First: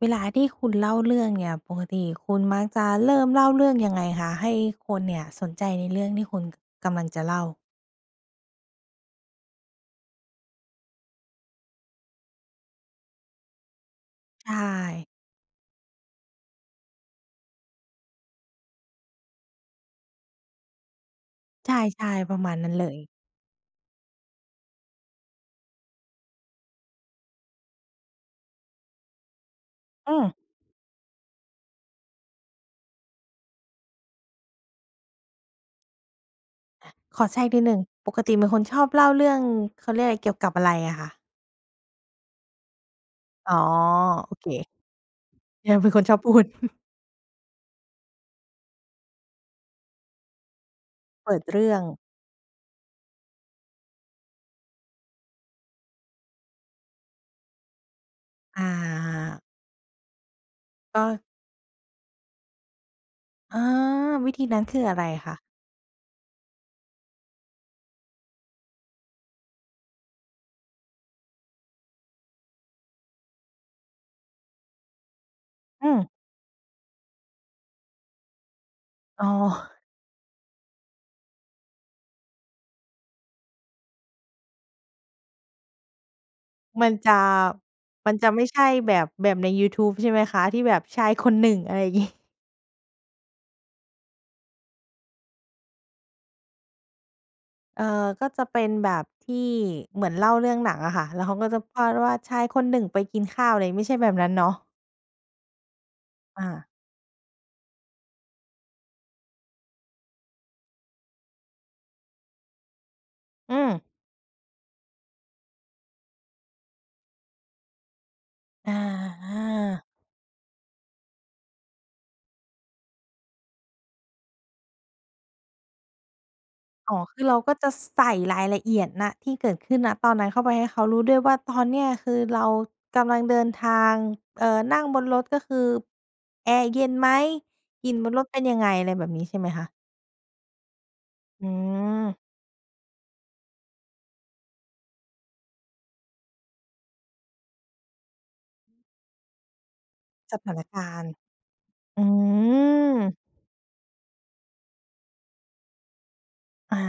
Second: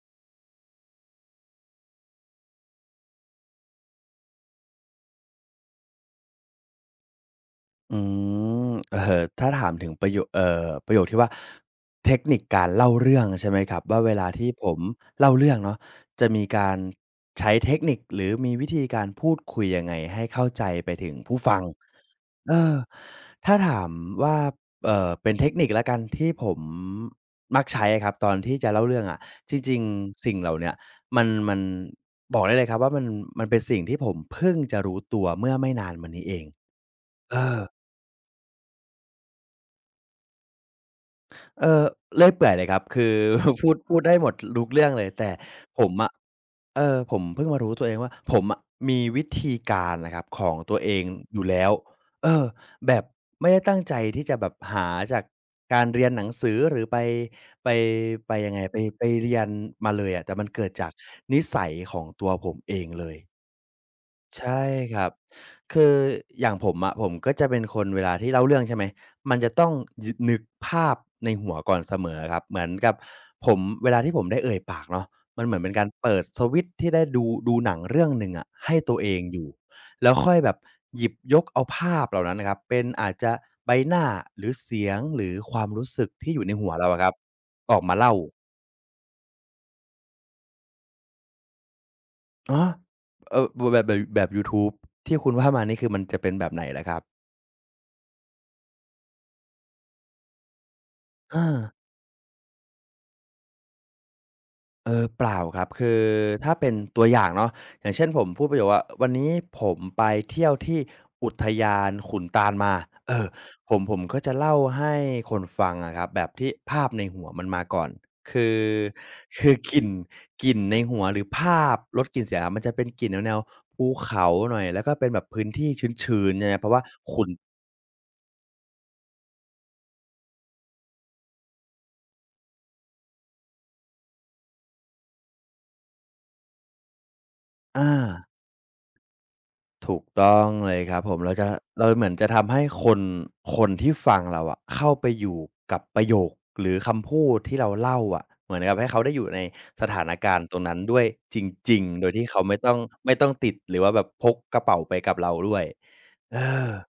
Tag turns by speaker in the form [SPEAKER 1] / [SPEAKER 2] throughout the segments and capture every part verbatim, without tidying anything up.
[SPEAKER 1] เวลาที่คุณเล่าเรื่องเนี่ยปกติคุณมักจะเริ่มเล่าเรื่องยังไงคะให้คนเนี่ยสนใจในเรื่องที่คุณกำลังจะเล่า
[SPEAKER 2] อืมเอ่อถ้าถามถึงประโยเอ่อประโยคที่ว่าเทคนิคการเล่าเรื่องใช่ไหมครับว่าเวลาที่
[SPEAKER 1] ใช่
[SPEAKER 2] ผมเล่าเรื่องเนาะจะมีการใช้เทคนิคหรือมีวิธีการพูดคุยยังไงให้เข้าใจไปถึงผู้ฟัง
[SPEAKER 1] ใช่ๆประมา
[SPEAKER 2] เอ
[SPEAKER 1] ณนั้
[SPEAKER 2] อ
[SPEAKER 1] นเลย
[SPEAKER 2] ถ้าถามว่าเอ่อเป็นเทคนิคแล้วกันที่ผมมักใช้อะครับตอนที่จะเล่าเรื่องอะจริง
[SPEAKER 1] อืม
[SPEAKER 2] ๆสิ่งเหล่าเนี้ยมันมันบอกได้เลยครับว่ามันมันเป็นสิ่งที่ผมเพิ่งจะรู้ตัวเมื่อไม่นานมานี้เอง
[SPEAKER 1] ขอ
[SPEAKER 2] เอ
[SPEAKER 1] แทรก
[SPEAKER 2] อ
[SPEAKER 1] นิดหนึ่งปกติเป็นคนชอบเล่าเรื่องเขาเรียกอะไรเกี่ยวกับอะไรอะคะ
[SPEAKER 2] เออเลื่อยเปื่อยเลยครับคือ
[SPEAKER 1] อ๋อ
[SPEAKER 2] พูดพูดได้หม
[SPEAKER 1] โอ
[SPEAKER 2] ด
[SPEAKER 1] เค
[SPEAKER 2] ทุกเรื่องเลยแต่
[SPEAKER 1] เนี่ย
[SPEAKER 2] ผ
[SPEAKER 1] เป็
[SPEAKER 2] ม
[SPEAKER 1] นคน
[SPEAKER 2] อะ
[SPEAKER 1] ชอบพูด
[SPEAKER 2] เออผมเพิ่งมารู้ตัวเองว่าผมอะมีวิธีการนะครับของตัวเอง
[SPEAKER 1] เปิ
[SPEAKER 2] อ
[SPEAKER 1] ด
[SPEAKER 2] ยู่แล้ว
[SPEAKER 1] เรื่อง
[SPEAKER 2] เออแบบไม่ได้ตั้งใจที่จะแบบหาจากการเรียนหนังสือหรือไปไปไปยังไง
[SPEAKER 1] อา
[SPEAKER 2] ไปไปเรียนมาเลยอะแต่มันเกิดจาก
[SPEAKER 1] ก็
[SPEAKER 2] นิสัยของตัวผมเองเลย
[SPEAKER 1] อาวิธี
[SPEAKER 2] ใช่
[SPEAKER 1] นั้นคือ
[SPEAKER 2] ค
[SPEAKER 1] อะไร
[SPEAKER 2] รับ
[SPEAKER 1] คะ
[SPEAKER 2] คืออย่างผมอะผมก็จะเป็นคนเวลาที่เล่าเรื่องใช่ไหมมันจะต้องยนึกภาพในหัวก่อนเสมอครับเหมือนกับผมเวลาที่ผมได้เอ่ยปากเนาะมันเหมือนเป็นกา
[SPEAKER 1] อื
[SPEAKER 2] ร
[SPEAKER 1] ม
[SPEAKER 2] เปิดสวิตช์ที่ได้ดูดูหนังเรื่องหนึ่งอะให้ตัวเอง
[SPEAKER 1] อ๋อ
[SPEAKER 2] อยู่แล้วค่อยแบบหยิบยกเอาภาพเหล่านั้นนะครับเป็นอาจจะใบหน้าหรือเสียงหรือความรู้สึกที่อยู่ในหัวเรา
[SPEAKER 1] มัน
[SPEAKER 2] อะครับ
[SPEAKER 1] จะ
[SPEAKER 2] ออกมา
[SPEAKER 1] มั
[SPEAKER 2] เล่า
[SPEAKER 1] นจะไม่ใช่แบบแบบในยูทูบใช่ไหมคะที่แบบชายคนหนึ่งอะไรงี้
[SPEAKER 2] อ๋อเอ่อแบบแบบแบบยูทูบที่คุณว่ามานี่คือมันจะเป็นแบบไหนล่ะครับ
[SPEAKER 1] เอ่อก็จะเป็นแบบที่เหมือนเล่าเรื่องหนังอะค่ะแล้ว
[SPEAKER 2] เอ
[SPEAKER 1] เขาก็
[SPEAKER 2] อ
[SPEAKER 1] จะพาดว่าชายคนหนึ่งไปกินข้าวอะไรไม่ใช่แบบนั้นเนาะ
[SPEAKER 2] เออเปล่าครับคือ
[SPEAKER 1] อา
[SPEAKER 2] ถ้าเป็นตัวอย่างเนาะอย่างเช่นผมพูดประโยคว่าวันนี้ผมไปเที่ยวที่อุทยานขุนตาลมาเออ
[SPEAKER 1] อื
[SPEAKER 2] ผ
[SPEAKER 1] ม
[SPEAKER 2] มผมก็จะเล่าให้คนฟังอะครับแบบที่ภาพในหัวมันมาก่อนคือ
[SPEAKER 1] อา
[SPEAKER 2] คือกลิ่น
[SPEAKER 1] ๆ
[SPEAKER 2] กลิ่นในหัวหรือภาพลดกลิ่นเสียมันจะเป็นกลิ่นแนวๆภูเขาหน่อยแล้วก็เป็นแบบพื้นที่ชื้นๆใช่ไหมเพราะว่า
[SPEAKER 1] อ๋อคื
[SPEAKER 2] ขุ
[SPEAKER 1] อ
[SPEAKER 2] น
[SPEAKER 1] เราก็จะใส่รายละเอียดณที่เกิดขึ้นณตอนนั้นเข้าไปให้เขารู้ด้วยว่าตอนเนี้ยคือเรากำลังเดินทางเอ่อนั่งบนรถก็คือแอร์เย็นไหมก
[SPEAKER 2] อา
[SPEAKER 1] ลิ่นบนรถเป็นยังไงอะไรแบบนี้ใช่ไหมคะ
[SPEAKER 2] ถูกต้องเลยครับผมเราจะ
[SPEAKER 1] อื
[SPEAKER 2] เราเหมือนจะ
[SPEAKER 1] ม
[SPEAKER 2] ทำให้คนคนที่ฟังเราอะเข้าไปอยู่กับประโยคหรือคำพูดที่เราเล่าอะเหมือนกับให้เขาได้อยู่ในสถานกา
[SPEAKER 1] ส
[SPEAKER 2] รณ์ต
[SPEAKER 1] ถา
[SPEAKER 2] ร
[SPEAKER 1] น
[SPEAKER 2] งนั้น
[SPEAKER 1] กา
[SPEAKER 2] ด้ว
[SPEAKER 1] ร
[SPEAKER 2] ย
[SPEAKER 1] ณ์
[SPEAKER 2] จริงๆโด
[SPEAKER 1] อื
[SPEAKER 2] ยที่เขาไม่ต้อง
[SPEAKER 1] ม
[SPEAKER 2] ไม่ต้องติดหรือว่าแบบพกกระเป๋าไปกับเราด้วยเออ
[SPEAKER 1] อ่า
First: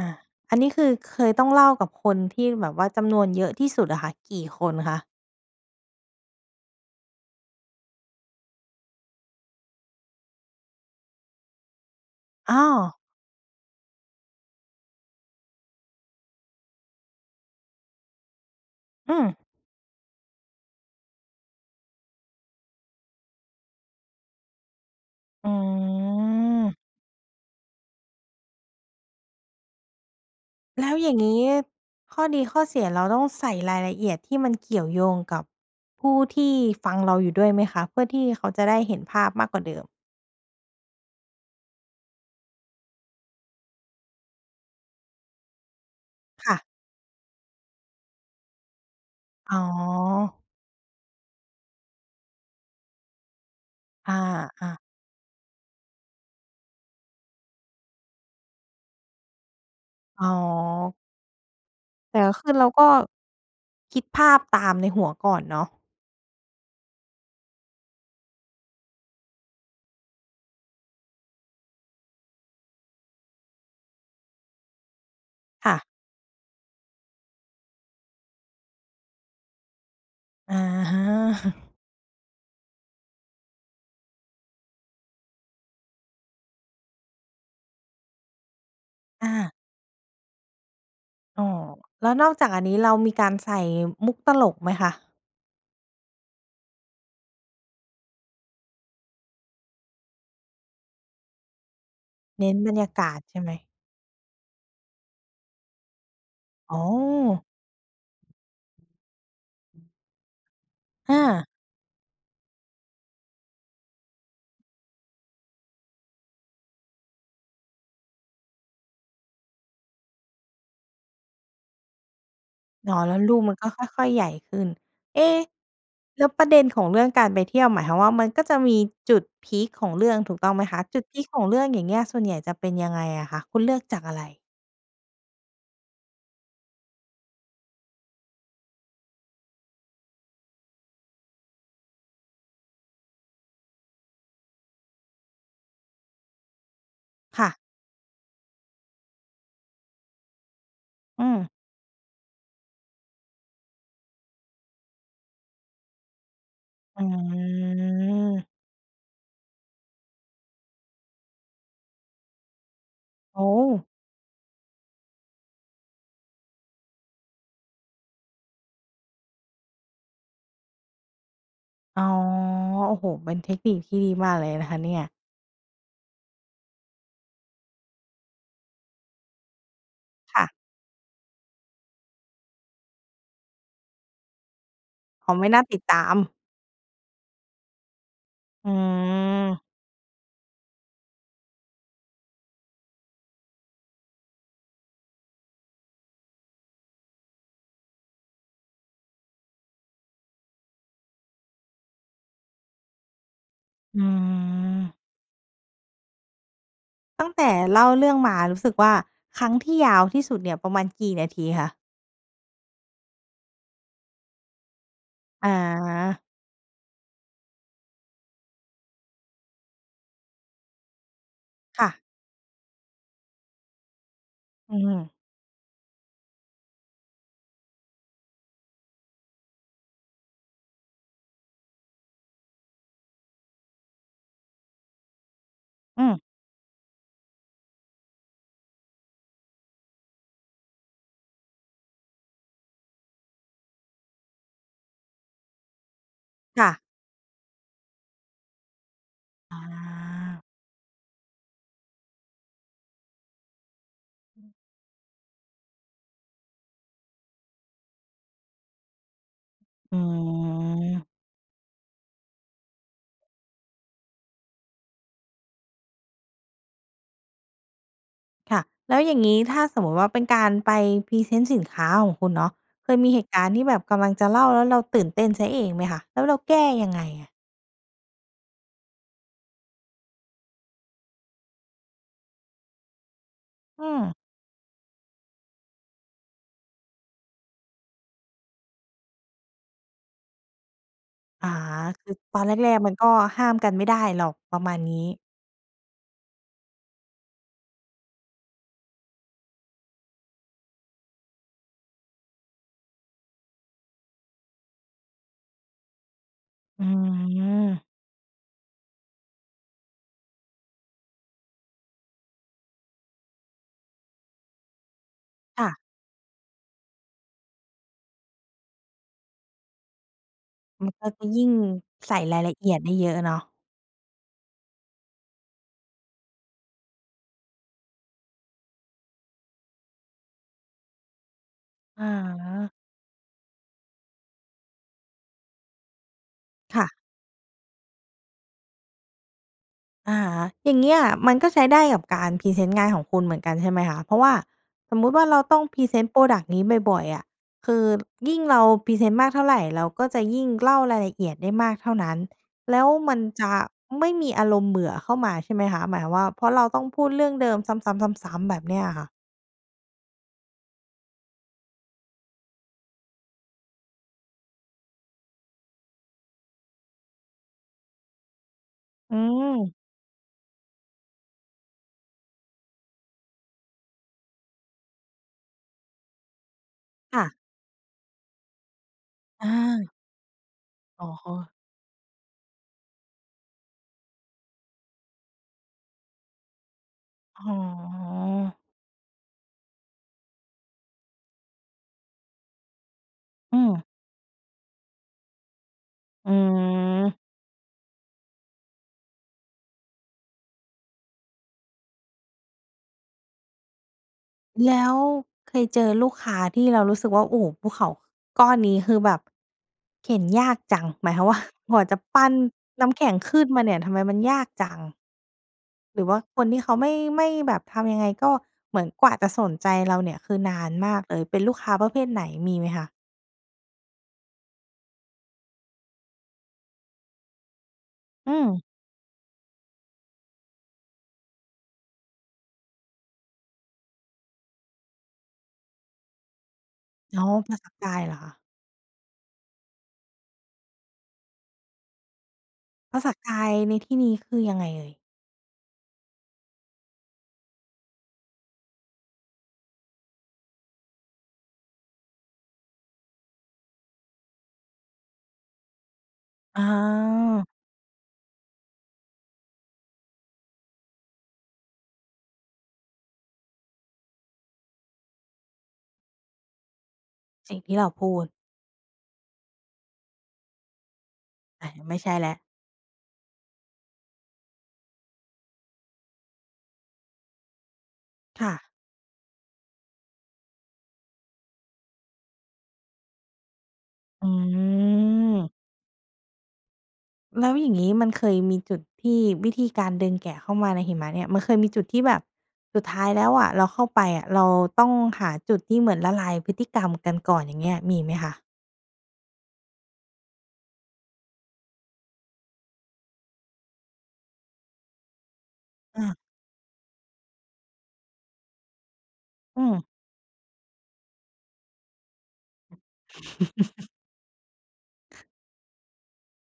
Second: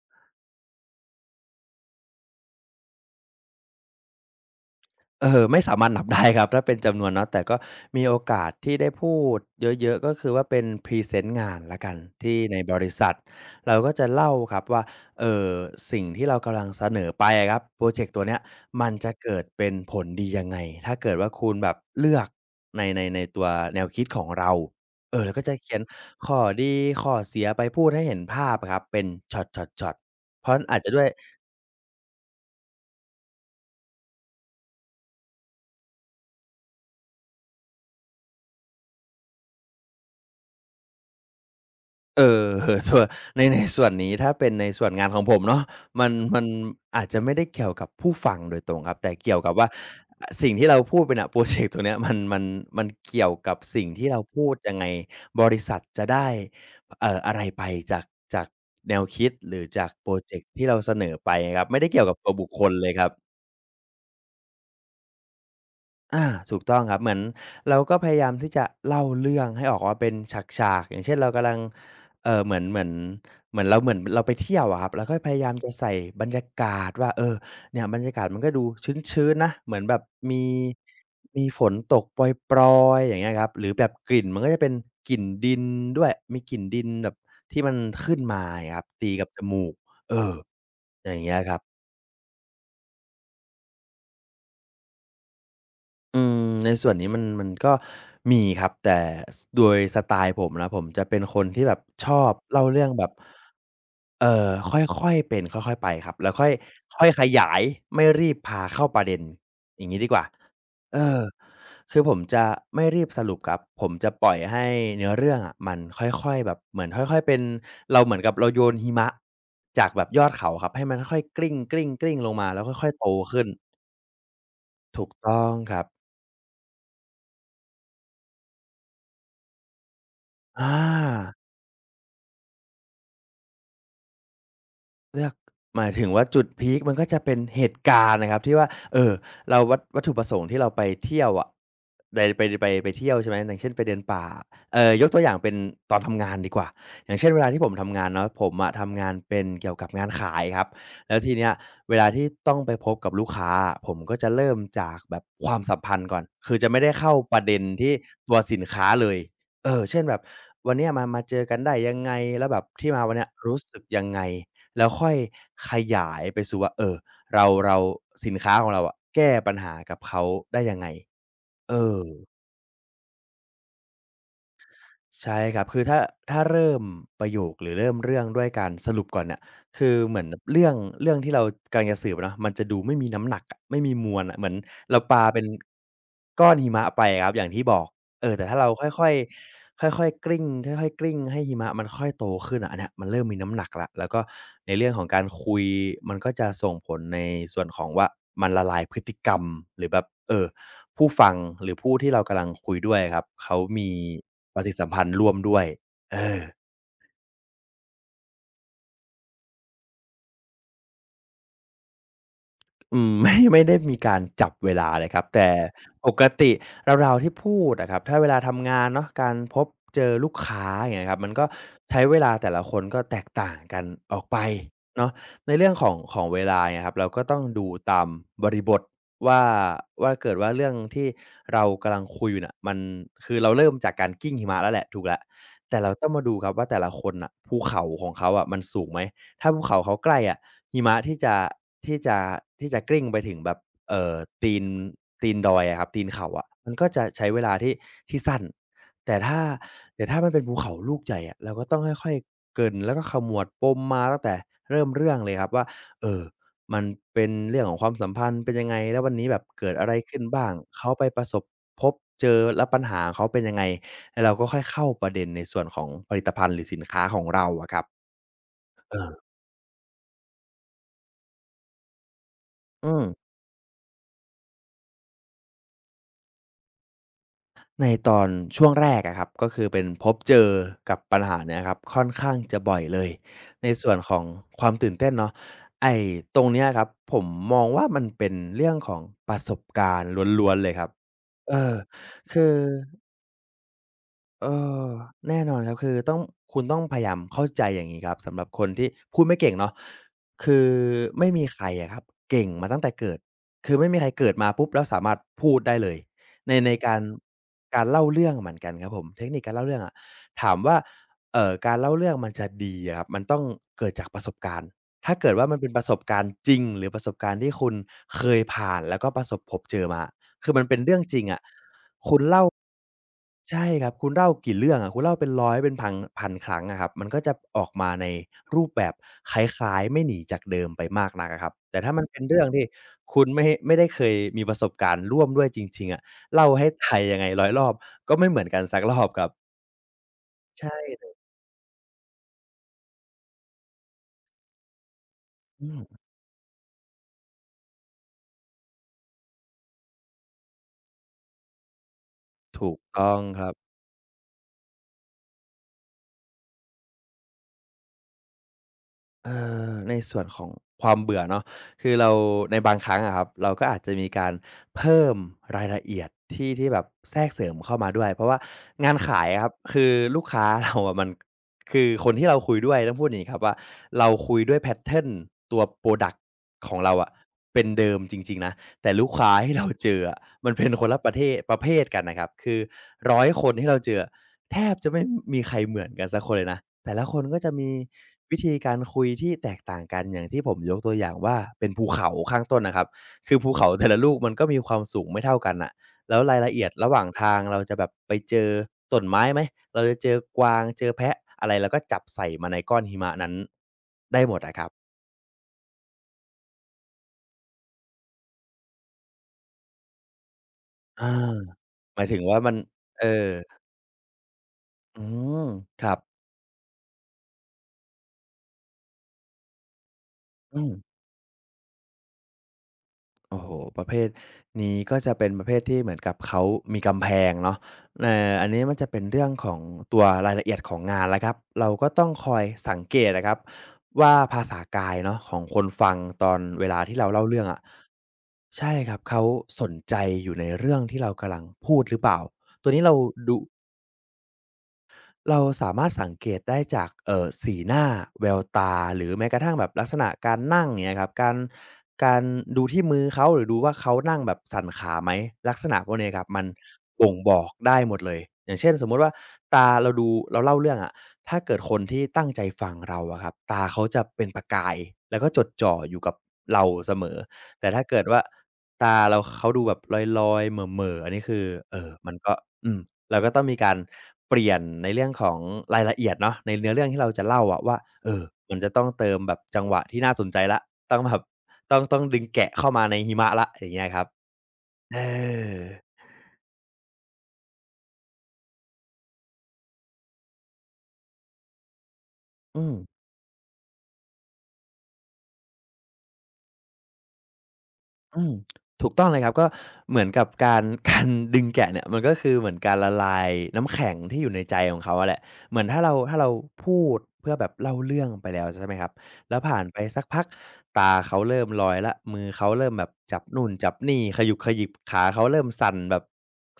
[SPEAKER 1] อันนี้คือเคยต้องเล่ากับคนที่แบบว่าจำนวนเยอะที่สุดอะค่ะกี่คนคะ
[SPEAKER 2] เออไม่สามารถนับได้ครับถ้าเป็นจำนวนเนาะแต่ก็มีโอกาสที่ได้พูดเยอะๆก็คือว่าเป็นพรีเซนต์งานแล้วกันที่ใน
[SPEAKER 1] อ้า
[SPEAKER 2] บ
[SPEAKER 1] ว
[SPEAKER 2] ริษัทเราก็จะเล่าครับว่าเอ่อสิ่งที่เรากำลังเสนอไปอะครับพรอเจกต์ตัวเนี้ยมันจะ
[SPEAKER 1] อืม
[SPEAKER 2] เกิดเป็นผลดียังไงถ้าเกิดว่าคุณแบบเลือกในในในตัวแนวคิดของเราเออเราก็
[SPEAKER 1] อื
[SPEAKER 2] จะเขียนข้อดี
[SPEAKER 1] ม
[SPEAKER 2] ข้อเสียไปพูดให้เห็นภาพอะครับเป็นช็อตๆๆเพราะอาจจะ
[SPEAKER 1] แล้ว
[SPEAKER 2] ด้ว
[SPEAKER 1] อ
[SPEAKER 2] ย
[SPEAKER 1] ย่างงี้ข้อดีข้อเสียเราต้องใส่รายละเอียดที่มันเกี่ยวโยงกับผู้ที่ฟังเราอยู่ด้วยไหมคะเพื่อที่เขาจะได้เห็นภาพมากกว่าเดิม
[SPEAKER 2] เออ ส่วนในในส่วนนี้ถ้าเป็นในส่วนงานของผมเนาะมันมัน
[SPEAKER 1] ค่ะ
[SPEAKER 2] อาจจะไม่ได้เกี่ยวกับผู้ฟังโดยตรงครับแต่เกี่ยวกับ
[SPEAKER 1] อ๋
[SPEAKER 2] ว่า
[SPEAKER 1] อ
[SPEAKER 2] สิ่งที่เราพูดไปน่ะโปรเจกต์ตัวเนี้ยมันมันมันเกี่ยวกับสิ่งที่
[SPEAKER 1] อ
[SPEAKER 2] เราพูด
[SPEAKER 1] า
[SPEAKER 2] ยัง
[SPEAKER 1] ๆ
[SPEAKER 2] ไงบริษัทจะได้เอ่ออะไรไปจากจากแนวคิดหรือจากโปร
[SPEAKER 1] อ๋
[SPEAKER 2] เจกต์ที่เราเส
[SPEAKER 1] อ
[SPEAKER 2] นอไปครับไม่ได้เกี่ยวกับ
[SPEAKER 1] แต่
[SPEAKER 2] ตัว
[SPEAKER 1] ก็
[SPEAKER 2] บุค
[SPEAKER 1] คือ
[SPEAKER 2] ค
[SPEAKER 1] เรา
[SPEAKER 2] ลเล
[SPEAKER 1] ก็
[SPEAKER 2] ยครับ
[SPEAKER 1] คิดภาพตามในหัวก่อนเนาะ
[SPEAKER 2] อาถูกต้องครับเหมือนเราก็พยายามที่จะเล่าเรื่องให้ออกมาเป็นฉากๆอย่างเช่นเรากำลังเอ่อเหมือนเหมือนเหมือนเราเหมือนเราไปเที่ยวอะครับเราก็พยายามจะ
[SPEAKER 1] ค่ะ
[SPEAKER 2] ใส่บรรยากาศว่าเออเนี่ยบรรยากาศมันก็ดูชื้นๆนะเหมือนแบบมี
[SPEAKER 1] อะฮ
[SPEAKER 2] มีฝ
[SPEAKER 1] ะ
[SPEAKER 2] นตกปรอยๆอย่างเงี้ยครับหรือแบบกลิ่นมันก็จะเป็นกลิ่นดินด้วยมีกลิ่นดินแบบที่มันขึ้นมาอย่างเงี้ยครับตีกับ
[SPEAKER 1] อา
[SPEAKER 2] จมูกเอออย่างเงี้ย
[SPEAKER 1] อ๋อ
[SPEAKER 2] ครับ
[SPEAKER 1] แล้วนอกจากอันนี้เรามีการใส่มุกตลกไหมคะ
[SPEAKER 2] อืมในส่วนนี้มันมันก็มีครับแต่สโดยสไตล์ผมนะผมจะเป็นคนที่แบบชอบ
[SPEAKER 1] เน้น
[SPEAKER 2] เล่า
[SPEAKER 1] บรร
[SPEAKER 2] เรื่อง
[SPEAKER 1] ยา
[SPEAKER 2] แบบ
[SPEAKER 1] กาศใช่ไหม
[SPEAKER 2] เอ่อค่อยๆเป็นค่อยๆไปครับแล้วค่อย
[SPEAKER 1] อ๋
[SPEAKER 2] ค่อยข
[SPEAKER 1] อ
[SPEAKER 2] ยายไม่รีบพาเข้าประเด็นอย่างงี้ดีกว่าเออ
[SPEAKER 1] อา
[SPEAKER 2] คือผมจะไม่รีบสรุปครับผมจะปล่อยให้เนื้อเรื่องอะมันค่อยๆแบบเหมือนค่อยๆเป็นเราเหมือนกับเราโยนหิมะจากแบบยอดเขาครับให้มันค่อยๆกลิ้งๆๆลงมาแล้วค่อ
[SPEAKER 1] อ๋
[SPEAKER 2] ย
[SPEAKER 1] อ
[SPEAKER 2] ๆโต
[SPEAKER 1] แล้วรู
[SPEAKER 2] ขึ้น
[SPEAKER 1] มันก็ค่อยๆใหญ่ขึ้น
[SPEAKER 2] ถูก
[SPEAKER 1] เอ๊
[SPEAKER 2] ต้องครับ
[SPEAKER 1] แล้วประเด็นของเรื่องการไปเที่ยวหมายความว่ามันก็จะมีจุดพีกของเรื่องถูกต้องไหม
[SPEAKER 2] อา
[SPEAKER 1] คะจุดพีกของเรื่องอย่างเงี้ยส่วนใหญ่จะเป็นยังไงอะคะคุณเลือกจากอะไร
[SPEAKER 2] เลือกหมายถึงว่าจุดพีกมันก็จะเป็นเหตุการณ์นะครับที่ว่าเอ่อเราวัตวัตถุประสงค์ที่เราไปเที่ยวอะไปไปไปไปเที่ยวใช่ไหมอย่างเช่นไปเดินป่าเอ่อยกตัวอย่างเป็นตอนทำงานดีกว่าอย่างเช่นเวลา
[SPEAKER 1] ค่ะ
[SPEAKER 2] ที่ผมทำงานเนาะผมอะทำงานเป็นเกี่ยวกับงานขายครับแล้ว
[SPEAKER 1] อื
[SPEAKER 2] ที
[SPEAKER 1] ม
[SPEAKER 2] เนี้ยเวลาที่ต้องไปพบกับลูกค้าอะผมก็จะเริ่มจากแบบความสัมพันธ์ก่อนคือจะไม่ได้
[SPEAKER 1] อื
[SPEAKER 2] เข้าประเด็นที่ตัวสิ
[SPEAKER 1] ม
[SPEAKER 2] นค้าเลยเออเช่นแบบวันเนี้ยมามาเจอกันได้ยังไงแล้วแบบที่มาวันเนี้ย
[SPEAKER 1] โอ้
[SPEAKER 2] รู้สึกยังไง แล้วค่อยขยายไปสู่ว่าเออเราเราสินค้าของเราอะแก้ปัญหากับเขาได้ยังไงเออ
[SPEAKER 1] อ๋อโอ้โฮเป็นเทคนิคที่ดีมากเลยนะคะเนี่ย
[SPEAKER 2] ใช่ครับคือถ้าถ้าเริ่มประโยคหรือเริ่มเรื่องด้วยการสรุปก่อนเนี่ยคือเหมือน
[SPEAKER 1] ค่ะ
[SPEAKER 2] เรื่องเรื่องที่เรากำลังจะสืบอะเนาะมันจะดูไม่มีน้ำหนักอะไม่มีมวลอะเหมือนเราปา
[SPEAKER 1] อ๋อ
[SPEAKER 2] เป็น
[SPEAKER 1] ไม่น่าติดตาม
[SPEAKER 2] ก้อนหิมะไปอะครับอย่างที่บอกเออแต่ถ้าเรา
[SPEAKER 1] อื
[SPEAKER 2] ค่อย
[SPEAKER 1] ม
[SPEAKER 2] ๆค่อยๆกลิ้งค่อยๆกลิ้งให้หิมะมันค่อยโตขึ้นอะอันเนี้ยมันเริ่มมีน้ำหนักแล้วแล้วก็ในเรื่องของการคุยมันก็จะส่งผลในส่วนของว่ามันละลายพฤติกรรมหรือแบบเอ่อ ผู้ฟังหรือผู้ที่เรากำลังคุยด้วยครับเขามี
[SPEAKER 1] อื
[SPEAKER 2] ปฏิสัมพัน
[SPEAKER 1] ม
[SPEAKER 2] ธ์ร่วมด้วยเออ
[SPEAKER 1] ตั้งแต่เล่าเรื่องมารู้สึกว่าครั้งที่ยาวที่สุดเนี่ยประมาณกี่นาทีคะ
[SPEAKER 2] อืม ไม่ไม่ได้มีการจับเวลาเลยครับแต่
[SPEAKER 1] อ
[SPEAKER 2] ป
[SPEAKER 1] า
[SPEAKER 2] กติเราๆที่พูดอะครับถ้าเวลาทำงานเนาะการพบเจอลูกค้าอย่างเงี้ยครับมันก็
[SPEAKER 1] ค่ะ
[SPEAKER 2] ใช้เวลาแต่ละคนก็แตกต่างกันออกไป
[SPEAKER 1] อืม
[SPEAKER 2] เนาะในเรื่องของของเวลาอย่างเงี้ยครับเราก็ต้องดูตามบริบทว่าว่าเกิดว่าเรื่องที่เรากำลังคุยอยู่เน่ยมันคือเราเริ่มจากการกลิ้งหิมะแล้วแหละถูกแล้วแต่เรา
[SPEAKER 1] อื
[SPEAKER 2] ต้อง
[SPEAKER 1] ม
[SPEAKER 2] มาดูครับว่าแต่ละคนน่ะภูเขาของเขาอะมันสูงไหม ถ้าภูเขาเขาใกล้อะหิมะที่จะที่จะที่จะกลิ้งไปถึงแบบเอ่อตีนตีนดอยอะครับตีนเขาอะมั
[SPEAKER 1] ค่ะ
[SPEAKER 2] นก็จะใช้เวลาที่ที่สั้นแต่ถ้าแต่ถ้ามันเป็
[SPEAKER 1] อา
[SPEAKER 2] นภูเขาลูกใหญ่อะเราก็ต้องค่อยๆเกริ่นแล้วก็ขมวดปมมาตั้งแต่เริ่มเรื่องเลยครับว่าเอ่อมันเป็นเรื่องของความสัมพันธ์เป็นยังไงแล้ววันนี้แบบเกิดอะไร
[SPEAKER 1] อื
[SPEAKER 2] ขึ้นบ้างเขาไปป
[SPEAKER 1] ม
[SPEAKER 2] ระสบพบเจอแล้วปัญหาของเขาเป็นยังไงแล้วเราก็ค่อยเข้าประเด็นในส่วนของผลิตภัณฑ์หรือสินค้าของเราอะครับ
[SPEAKER 1] ค่ะ
[SPEAKER 2] เอ
[SPEAKER 1] แล้ว
[SPEAKER 2] อ
[SPEAKER 1] อย่างงี้ถ้าสมมุติว่าเป็นการไปพรีเซนต์สินค้าของคุณเนาะ
[SPEAKER 2] อื
[SPEAKER 1] เคย
[SPEAKER 2] ม
[SPEAKER 1] มีเหตุการณ์ที่แบบกำลังจะเล่าแล้วเราตื่นเต้นเสียเองไหมคะแล้วเราแก้ยังไงอะ
[SPEAKER 2] ในตอนช่วงแรกอะครับก็คือเป็นพบเจอกับปัญหาเนี้ยครับค่อนข้างจะบ่อยเลยใน
[SPEAKER 1] อื
[SPEAKER 2] ส่วน
[SPEAKER 1] ม
[SPEAKER 2] ของความตื่นเต้นเนาะไอ้ตรงเนี้ยครับผมมองว่ามันเป็นเรื่องของประสบการณ์ล้วนๆเลยครับ
[SPEAKER 1] อา
[SPEAKER 2] เออ
[SPEAKER 1] คือตอน
[SPEAKER 2] คื
[SPEAKER 1] แร
[SPEAKER 2] อ
[SPEAKER 1] กๆมันก็ห้ามกันไม่ได้หรอก
[SPEAKER 2] เอ
[SPEAKER 1] ประมาณ
[SPEAKER 2] อ
[SPEAKER 1] นี้
[SPEAKER 2] แน่นอนครับคือต้องคุณต้องพยายามเข้าใจอย่างงี้ครับสำหรับคนที่พูดไม่เก่งเนาะคือไม่มีใครอะครับเก่งมาตั้งแต่เกิดคือไม่มีใครเกิดมาปุ๊บแล้วสามารถพูดได้เลยในใน
[SPEAKER 1] อื
[SPEAKER 2] การการ
[SPEAKER 1] ม
[SPEAKER 2] เล่าเรื่องเหมือนกันครับผมเทคนิคการเล่าเรื่องอะถามว่าเอ่อการเล่าเรื่องมันจะดีอะครับมันต้องเกิดจากประสบการณ์ถ้าเกิดว่ามันเป็
[SPEAKER 1] ค่ะ
[SPEAKER 2] นประสบการณ์จริงหรือประสบการณ์ที่คุณเคยผ่านแล้วก็ประสบพบเจอมาคือมันเป็น
[SPEAKER 1] มัน
[SPEAKER 2] เรื่อง
[SPEAKER 1] ก็
[SPEAKER 2] จริ
[SPEAKER 1] จะ
[SPEAKER 2] งอะ
[SPEAKER 1] ยิ่ง
[SPEAKER 2] คุ
[SPEAKER 1] ใส่
[SPEAKER 2] ณ
[SPEAKER 1] ราย
[SPEAKER 2] เล่า
[SPEAKER 1] ละเอียดได้เยอะเนาะ
[SPEAKER 2] ใช่ครับคุณเล่ากี่เรื่องอะคุณเล่าเป็นร้อยเป็นพังศูนย์ ศูนย์ ศูนย์ครั้งอะครับมันก็จะออกมาในรูปแบบคล้ายๆไม่หนีจากเดิมไปมากนักอะครับแต่ถ้ามั
[SPEAKER 1] อ
[SPEAKER 2] นเป็นเรื่องที่
[SPEAKER 1] ะ
[SPEAKER 2] คุณไม่ไม่ได้เคยมีประสบการณ์ร่วมด้วยจริงๆอะเล่าให้ไทย
[SPEAKER 1] ค่ะ
[SPEAKER 2] ยังไงร้อยรอบก็ไม่เหมือนกันสักรอบครับ
[SPEAKER 1] อะฮะ
[SPEAKER 2] ใช่
[SPEAKER 1] อย่างเงี้ย
[SPEAKER 2] เลย
[SPEAKER 1] มันก็ใช้ได้กับการพรีเซนต์งานของคุณเหมือนกันใช่ไหมคะเพราะว่าสมมุติว่าเราต้อง
[SPEAKER 2] อื
[SPEAKER 1] พรีเซ
[SPEAKER 2] ม
[SPEAKER 1] นต์พรอดักต์นี้บ่อยๆอะคือยิ่งเราพรีเซนต์มากเท่าไรเราก็จะยิ่งเล่ารายละเอียดได้มากเท่านั้น
[SPEAKER 2] ถูก
[SPEAKER 1] แล้ว
[SPEAKER 2] ต้อ
[SPEAKER 1] มั
[SPEAKER 2] ง
[SPEAKER 1] น
[SPEAKER 2] ครั
[SPEAKER 1] จะ
[SPEAKER 2] บ
[SPEAKER 1] ไม่มีอารมณ์เบื่อเข้ามาใช่ไหมคะหมายความว่าเพราะเราต้องพูดเรื่องเดิมซ้ำๆๆๆแบบเนี้ยอะค่ะ
[SPEAKER 2] เอ่อในส่วนของความเบื่อเนาะคือเราในบางครั้งอะครับเราก็อาจจะมีการเพิ่มรายละเอียดที่ที่แบบแทรกเสริมเข้ามาด้วยเพราะว่างาน
[SPEAKER 1] อื
[SPEAKER 2] ขายอะครับ
[SPEAKER 1] ม
[SPEAKER 2] คือลูกค้าเราอะมันคือคนที่เราคุยด้วยต้องพูดอย่างงี้ครับว่าเราคุยด้วยแพตเทิร์นตัวพรอดักต์ของเราอะ
[SPEAKER 1] ค่ะ
[SPEAKER 2] เป็นเดิมจริงๆนะ แต่ลูกค้า
[SPEAKER 1] ออ
[SPEAKER 2] ที่เราเจอ
[SPEAKER 1] า
[SPEAKER 2] อะมันเป็นคนละ
[SPEAKER 1] อ๋อ
[SPEAKER 2] ประเทศประเภทกันนะครับคือร้อยคนที่เราเจอแทบจะไม่มีใครเหมือนกันสักคนเลยนะแต่ละคนก็
[SPEAKER 1] อ๋
[SPEAKER 2] จะมี
[SPEAKER 1] อ
[SPEAKER 2] วิธีการคุยที่แตกต่างกันอย่างที่ผมยกตัวอย่างว่าเป็นภูเขาข้างต้นนะครับคือภู
[SPEAKER 1] อื
[SPEAKER 2] เขา
[SPEAKER 1] ม
[SPEAKER 2] แต่ละลูกมันก็มีความสูงไม่เท่ากันน่ะแล้ว
[SPEAKER 1] อื
[SPEAKER 2] รายละเอียดระหว่าง
[SPEAKER 1] ม
[SPEAKER 2] ทางเราจะแบบไปเจอต้นไม้ไหมเราจะเจอกวางเจอแพะอะไรเราก็จับใส่มาในก้อนหิมะนั้นได้หมดอะครับ
[SPEAKER 1] แล้วเคยเจอลูกค้าที่เรารู้สึกว่าโอ้โฮภูเขาก้อนนี้คือแบบเข็นยากจังห
[SPEAKER 2] อา
[SPEAKER 1] มายความว่า กว่า
[SPEAKER 2] ห
[SPEAKER 1] จะ
[SPEAKER 2] มายถึง
[SPEAKER 1] ปั้น
[SPEAKER 2] ว่ามัน
[SPEAKER 1] น้ำ
[SPEAKER 2] เอ
[SPEAKER 1] แข็ง
[SPEAKER 2] อ
[SPEAKER 1] ขึ้นมาเนี่ยทำไมมันยากจัง
[SPEAKER 2] อืมครั
[SPEAKER 1] ห
[SPEAKER 2] บ
[SPEAKER 1] รือว่าคนที่เขาไม่ไม่แบบทำยังไงก็เหมือนกว่าจะสนใจเราเนี่ยคือ
[SPEAKER 2] อื
[SPEAKER 1] นา
[SPEAKER 2] ม
[SPEAKER 1] นมากเลยเป็นลูกค้าประเภทไหนมีไหมคะ
[SPEAKER 2] โอ้โฮประเภทนี้ก็จะเป็นประเภทที่เหมือนกับเขามีกำแพงเนาะเอ่อ
[SPEAKER 1] อื
[SPEAKER 2] อั
[SPEAKER 1] ม
[SPEAKER 2] นนี้มันจะเป็นเรื่องของตัวรายละเอียดของงานแล้วครับเราก็ต้องคอยสังเกตอะครับว่าภาษากายเนาะของคนฟังตอนเวลาที่เรา
[SPEAKER 1] อ๋
[SPEAKER 2] เล่า
[SPEAKER 1] อ
[SPEAKER 2] เรื่อง
[SPEAKER 1] ภา
[SPEAKER 2] อะ
[SPEAKER 1] ษากายเหรอคะ
[SPEAKER 2] ใช่ครับเขาสนใจอยู่ในเรื่องที่เรากำลังพูดหรือเปล่าตัวนี้เรา
[SPEAKER 1] ภาษา
[SPEAKER 2] ดู
[SPEAKER 1] กายในที่นี้คือยังไงเอ่ย
[SPEAKER 2] เราสามารถสังเกตได้จากเอ่อสีหน้าแววตาหรือแม้กระทั่งแบบลักษณะการนั่งอย่างเงี้ยครับการการดูที่มือเขาหรือดูว่าเขานั่งแบบสั่นขาไหมลักษณะพวกเนี้ยครับมัน
[SPEAKER 1] อ๋
[SPEAKER 2] บ่ง
[SPEAKER 1] อ
[SPEAKER 2] บอกได้หมดเลยอย่างเช่นสมมุติว่าตาเราดูเราเล่าเรื่องอะถ้าเกิดคนที่ตั้งใจฟังเราอะครับตาเขาจะเป็นประกายแล้วก็จดจ่ออยู่กับเราเสมอ
[SPEAKER 1] สิ่ง
[SPEAKER 2] แต่
[SPEAKER 1] ที่
[SPEAKER 2] ถ้า
[SPEAKER 1] เรา
[SPEAKER 2] เกิด
[SPEAKER 1] พู
[SPEAKER 2] ว่า
[SPEAKER 1] ด
[SPEAKER 2] ตาเราเขาดูแบบลอยๆเหม่อๆอันนี้คือ
[SPEAKER 1] อา
[SPEAKER 2] เอ่อ
[SPEAKER 1] ไม่
[SPEAKER 2] มั
[SPEAKER 1] ใช่
[SPEAKER 2] นก็
[SPEAKER 1] แล้ว
[SPEAKER 2] อืม เราก็ต้องมีการเปลี่ยนในเรื่องของรายละเอียดเนาะในเนื้อเรื่องที่เราจะเล่าอะว่าเอ่อ
[SPEAKER 1] ค่ะ
[SPEAKER 2] มันจะต้องเติมแบบจังหวะที่น่าสนใจแล้วต้องแบบต้องต้องดึงแกะเข้ามาในหิมะแล้วอย่างเงี้ยครับ
[SPEAKER 1] อื
[SPEAKER 2] เออ
[SPEAKER 1] ม แล้วอย่างนี้มันเคยมีจุดที่วิธีการเดึงแกะเข้ามาในหิมะเนี่ยมันเคยมีจุดที่แบบ
[SPEAKER 2] อืม
[SPEAKER 1] สุดท้ายแล้วอะเราเข้าไปอะเราต้องหาจุดที่เหมือนละลายพฤติกรรมกันก่อนอย่างเงี้ยมีไหม
[SPEAKER 2] อืม
[SPEAKER 1] คะ
[SPEAKER 2] ถูกต้องเลยครับก็เหมือนกับการ การดึงแกะเนี่ยมันก็คือเหมือนการละลายน้ำแข็งที่อยู่ในใจของเขาอะแหละเหมือนถ้าเรา
[SPEAKER 1] อา
[SPEAKER 2] ถ้าเราพูดเพื่อแบบเล่าเรื่องไปแล้วใช่ไหมครับแล้วผ่า
[SPEAKER 1] อื
[SPEAKER 2] น
[SPEAKER 1] ม
[SPEAKER 2] ไปสักพักตาเขาเริ่มลอยแล้วมือเขาเริ่มแบบจับนู่นจับนี่ขยุกขยิบขาเขาเริ่มสั่นแบบ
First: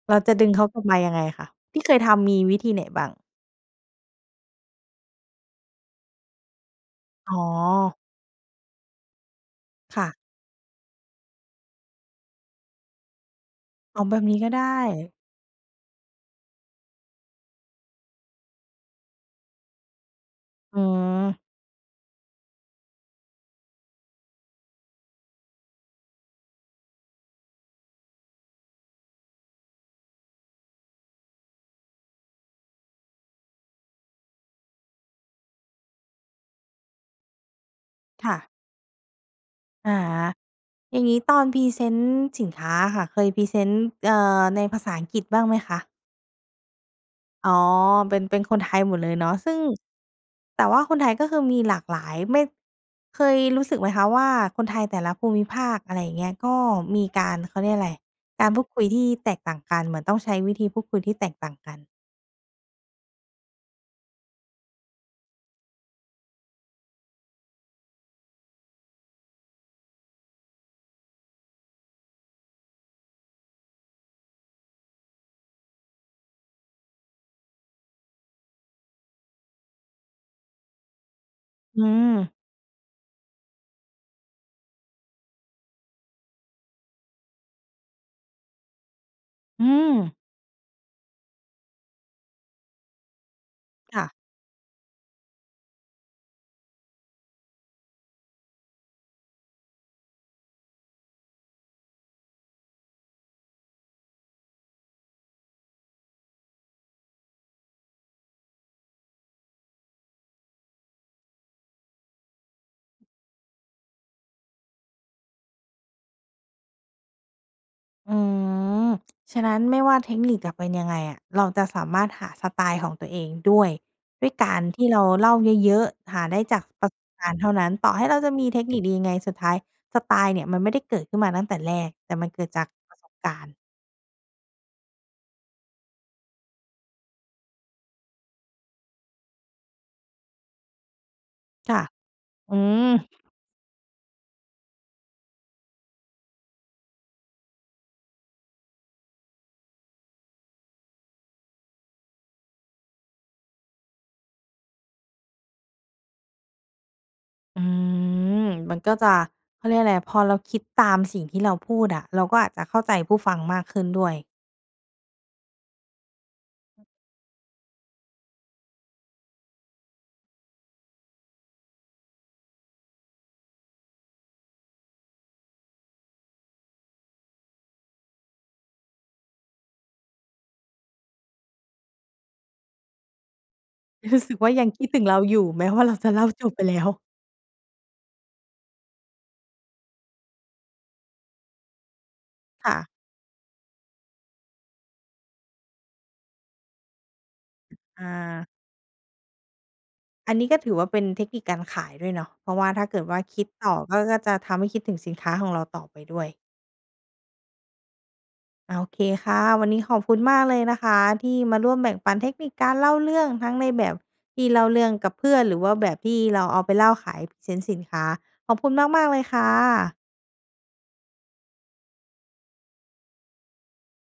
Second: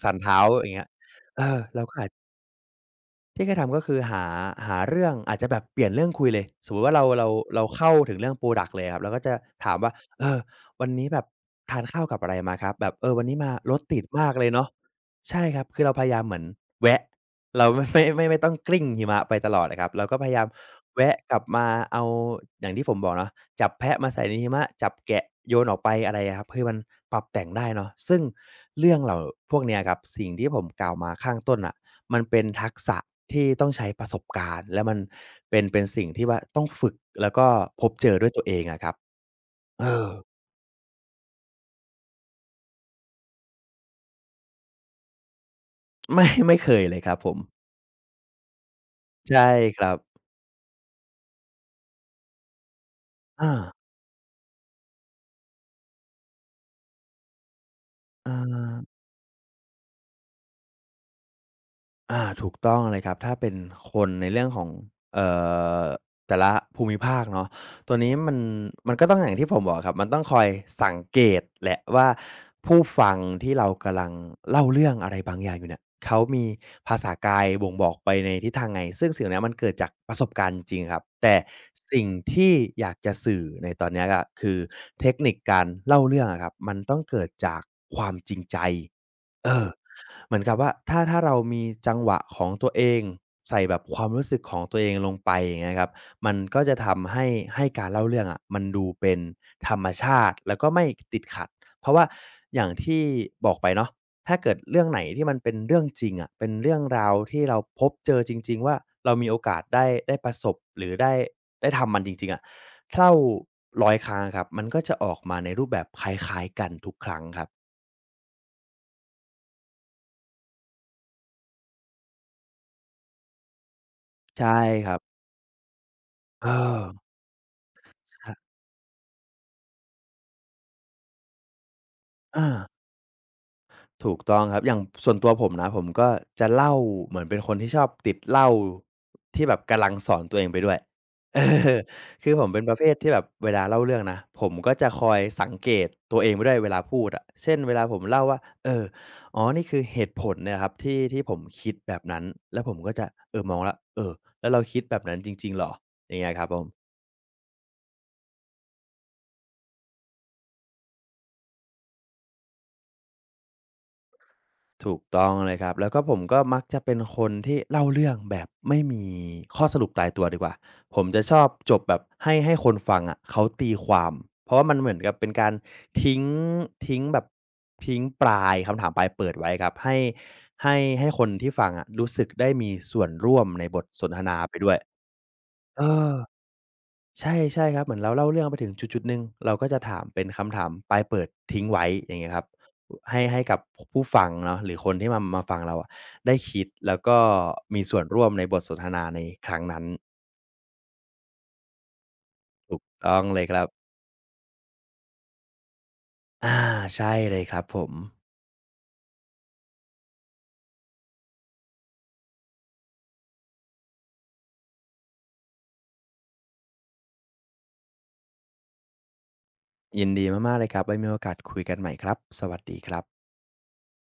[SPEAKER 2] สั่น
[SPEAKER 1] เราจะ
[SPEAKER 2] เท้า
[SPEAKER 1] ดึง
[SPEAKER 2] อ
[SPEAKER 1] เขา
[SPEAKER 2] ย่าง
[SPEAKER 1] กลั
[SPEAKER 2] เงี้
[SPEAKER 1] บ
[SPEAKER 2] ย
[SPEAKER 1] มายังไง
[SPEAKER 2] เออ
[SPEAKER 1] คะ
[SPEAKER 2] เรา
[SPEAKER 1] ที่เค
[SPEAKER 2] ก็
[SPEAKER 1] ย
[SPEAKER 2] อาจ
[SPEAKER 1] ทำมีวิธีไหนบ้าง
[SPEAKER 2] ที่แยทำก็คือหาหาเรื่องอาจจะแบบเปลี่ยนเรื่องคุยเลยสมมุติว่าเราเรา
[SPEAKER 1] อ๋อ
[SPEAKER 2] เราเข้าถึงเรื่องพรอดักเลยครับเราก็จะถามว่า
[SPEAKER 1] ค่ะ
[SPEAKER 2] เออวันนี้แบบทานข้าวกับอะไรมาครับแบบเออวันนี้มารถติ
[SPEAKER 1] อ๋อ
[SPEAKER 2] ด
[SPEAKER 1] แบบ
[SPEAKER 2] มาก
[SPEAKER 1] นี้
[SPEAKER 2] เล
[SPEAKER 1] ก็
[SPEAKER 2] ย
[SPEAKER 1] ได้
[SPEAKER 2] เนาะใช่ครับคือเราพยายามเหมือนแวะเราไม่ ไม่ไม่ไม่ต้องกลิ้งหิมะไปตลอดอะครับเราก็พยายาม
[SPEAKER 1] อื
[SPEAKER 2] แวะกลับ
[SPEAKER 1] ม
[SPEAKER 2] มาเอาอย่างที่ผมบอกเนาะจับแพะมาใส่ในหิมะจับแกะโยนออกไปอะไรอะครับคือมันปรับแต่งได้เนาะซึ่งเรื่องเหล่าพวกเนี้ยครับสิ่งที่ผมกล่าวมาข้างต้นน่ะ มันเป็นทักษะที่ต้องใช้ประสบการณ์และมันเป็นเป็นสิ่งที่ว่าต้องฝึกแล้วก็พบเจอด้วย
[SPEAKER 1] ค่ะ
[SPEAKER 2] ตัวเองอะครับเอ
[SPEAKER 1] อะ
[SPEAKER 2] อ
[SPEAKER 1] ฮะอย่างงี้ตอนพรีเซนต์สินค้าอะค่ะเคยพรีเซนต์เอ่อในภาษาอังกฤษบ้างไหมคะ
[SPEAKER 2] ไม่ไม่เคยเลยครับผม
[SPEAKER 1] อ๋อเป็น เป็นคนไทยหมดเลยเนาะ
[SPEAKER 2] ใช่
[SPEAKER 1] ซึ่ง
[SPEAKER 2] ครับ
[SPEAKER 1] แต่ว่าคนไทยก็คือมีหลากหลาย ไม่เคย
[SPEAKER 2] อา
[SPEAKER 1] รู้สึกไหมคะว่าคนไทยแต่ละภูมิภาคอะไรอย่างเงี้ยก็มีการเขาเรียกอะไร
[SPEAKER 2] อา
[SPEAKER 1] การพูดคุยที่แตกต่างกันเหมือนต้องใช้วิธีพูดคุยที่แตกต่างกัน
[SPEAKER 2] อาถูกต้องเลยครับถ้าเป็นคนในเรื่องของเอ่อแต่ละภูมิภาคเนาะตัวนี้มันมันก็ต้องอย่างที่ผมบอกครับมันต้องคอยสังเกตแหละว่าผู้ฟังที่เรากำลังเล่าเรื่องอะไรบางอย่างอยู่เนี่ยเขามีภาษากายบ่งบอกไปในทิศทางไหนซึ่งสิ่งเนี้ยมันเกิดจากประสบการณ์จริงๆครับแต่
[SPEAKER 1] อื
[SPEAKER 2] สิ่ง
[SPEAKER 1] ม
[SPEAKER 2] ที่อยากจะสื่อในตอนเนี้ยก็คือเทคนิคการเล่าเรื่องอะครับมันต้องเกิดจากความจริงใจเอ
[SPEAKER 1] อื
[SPEAKER 2] อ
[SPEAKER 1] ม
[SPEAKER 2] เหมือนกับว่าถ้าถ้าเรามีจังหวะของตัวเองใส่แบบค
[SPEAKER 1] ค่ะ
[SPEAKER 2] วามรู้สึกของตัวเองลงไปอย่างเงี้ยครับมันก็จะทำให้ให้การเล่าเรื่องอะมันดูเป็นธรรมชาติแล้วก็ไม่ติดขัดเพราะว่าอย่างที่บอกไปเนาะถ้าเกิดเรื่องไหนที่มันเป็นเรื่องจริงอะเป็นเรื่องราวที่เราพบเจอจริงๆว่าเรามีโอกาสได้ได้ประสบหรือได้ได้ทำมันจริงๆอะเล่าร้อยครั้งอะครับมันก็จะออกมาในรูปแบบคล้ายๆกันทุกครั้งครับ
[SPEAKER 1] อืม ฉะนั้นไม่ว่าเทคนิคจะเป็นยังไงอะเราจะสามารถหาสไตล์ของตัวเองด้วยด้วย
[SPEAKER 2] ใช่
[SPEAKER 1] การที่
[SPEAKER 2] ครับ
[SPEAKER 1] เราเล่าเยอะๆหาได้
[SPEAKER 2] เอ
[SPEAKER 1] จาก
[SPEAKER 2] อ
[SPEAKER 1] ประสบการณ์เท่านั้น ต่อให้เราจะมี
[SPEAKER 2] ใช่
[SPEAKER 1] เทคนิคดียังไงสุดท้ายสไตล์เนี่ยมันไม่ได้เกิดขึ้นมาตั้งแต่แรก แต่มันเกิ
[SPEAKER 2] อา
[SPEAKER 1] ดจากประสบการณ์
[SPEAKER 2] ถูกต้องครับอย่างส่วนตัวผมนะผมก็จะเล่าเหมือนเป็นคนที่ชอบติดเหล้าที่แบบกำลังสอนตัวเองไปด้วยเออ
[SPEAKER 1] ค่ะ
[SPEAKER 2] คือผม
[SPEAKER 1] อื
[SPEAKER 2] เป็นประเภ
[SPEAKER 1] ม
[SPEAKER 2] ทที่แบบเวลาเล่าเรื่องนะผมก็จะคอยสังเกตตัวเองไปด้วยเวลาพูดอะเช่นเวลาผมเล่าว่าเอออ๋อนี่คือเหตุผลเนี่ยครับที่ที่ผมคิดแบบนั้นแล้วผมก็จะเออมองแล้วเออแล้วเราคิดแบบนั้นจริงๆเหรออย่างเงี้ยครับผม
[SPEAKER 1] อืมมันก็จะเขาเรียกอะไรพอเราคิดตามสิ่งที่เราพูดอะเราก็อาจจะเข้าใจผู้ฟังมากขึ้นด้วย
[SPEAKER 2] ถูกต้องเลยครับ แล้วก็ผมก็มักจะเป็นคนที่เล่าเรื่องแบบไม่มีข้อสรุปตายตัวดีกว่า ผมจะชอบจบแบบให้ให้คนฟังอะะเขาตีความ เพราะว่ามันเหมือนกับเป็นการทิ้งทิ้งแบบทิ้งปลายคำถามปลายเปิดไว้ครับให้ให้ให้คนที่ฟังอะะรู้สึกได้มีส่วนร่วมในบทสนท
[SPEAKER 1] รู้สึ
[SPEAKER 2] นา
[SPEAKER 1] กว่า
[SPEAKER 2] ไป
[SPEAKER 1] ยั
[SPEAKER 2] ด้
[SPEAKER 1] ง
[SPEAKER 2] วย
[SPEAKER 1] คิดถึงเราอยู่แม้
[SPEAKER 2] เอ
[SPEAKER 1] ว่าเราจะ
[SPEAKER 2] อ
[SPEAKER 1] เล่าจบไปแล้ว
[SPEAKER 2] ใช่ใช่ครับเหมือนเราเล่าเรื่องไปถึงจุดๆหนึ่งเราก็จะถามเป็นคำถามปลายเปิดทิ้งไว้อย่างเงี้ยครับ
[SPEAKER 1] ค่ะ
[SPEAKER 2] ให้ให้กับผผู้ฟังเนาะหรือคนที่มามาฟังเราอะได้คิดแล้วก็มีส่วนร่วมใน
[SPEAKER 1] อา
[SPEAKER 2] บทสนทนาในครั้งนั้น
[SPEAKER 1] อันนี้ก็ถือว่าเป็นเทคนิคการขายด้วยเนาะเพราะว่าถ้าเกิด
[SPEAKER 2] ต้อ
[SPEAKER 1] ว่า
[SPEAKER 2] งเล
[SPEAKER 1] คิ
[SPEAKER 2] ย
[SPEAKER 1] ด
[SPEAKER 2] ครับ
[SPEAKER 1] ต่อก็ก็จะทำให้คิดถึงสินค้าของเราต่อไปด้วย
[SPEAKER 2] อาใช่เลยครับผม
[SPEAKER 1] อาโอเคค่ะวันนี้ขอบคุณมากเลยนะคะที่มาร่วมแบ่งปันเทคนิคการเล่าเรื่องทั้งในแบบที่เล่าเรื่องกับเพื่อนหรือว่าแบบที่เราเอาไปเล่าขายพรีเซนต์สินค้าขอบคุณมากๆเลยค่ะ
[SPEAKER 2] ยินดีมากๆเลยครับไว้มีโอกาสคุยกันใหม่ครับสวัสดีครับ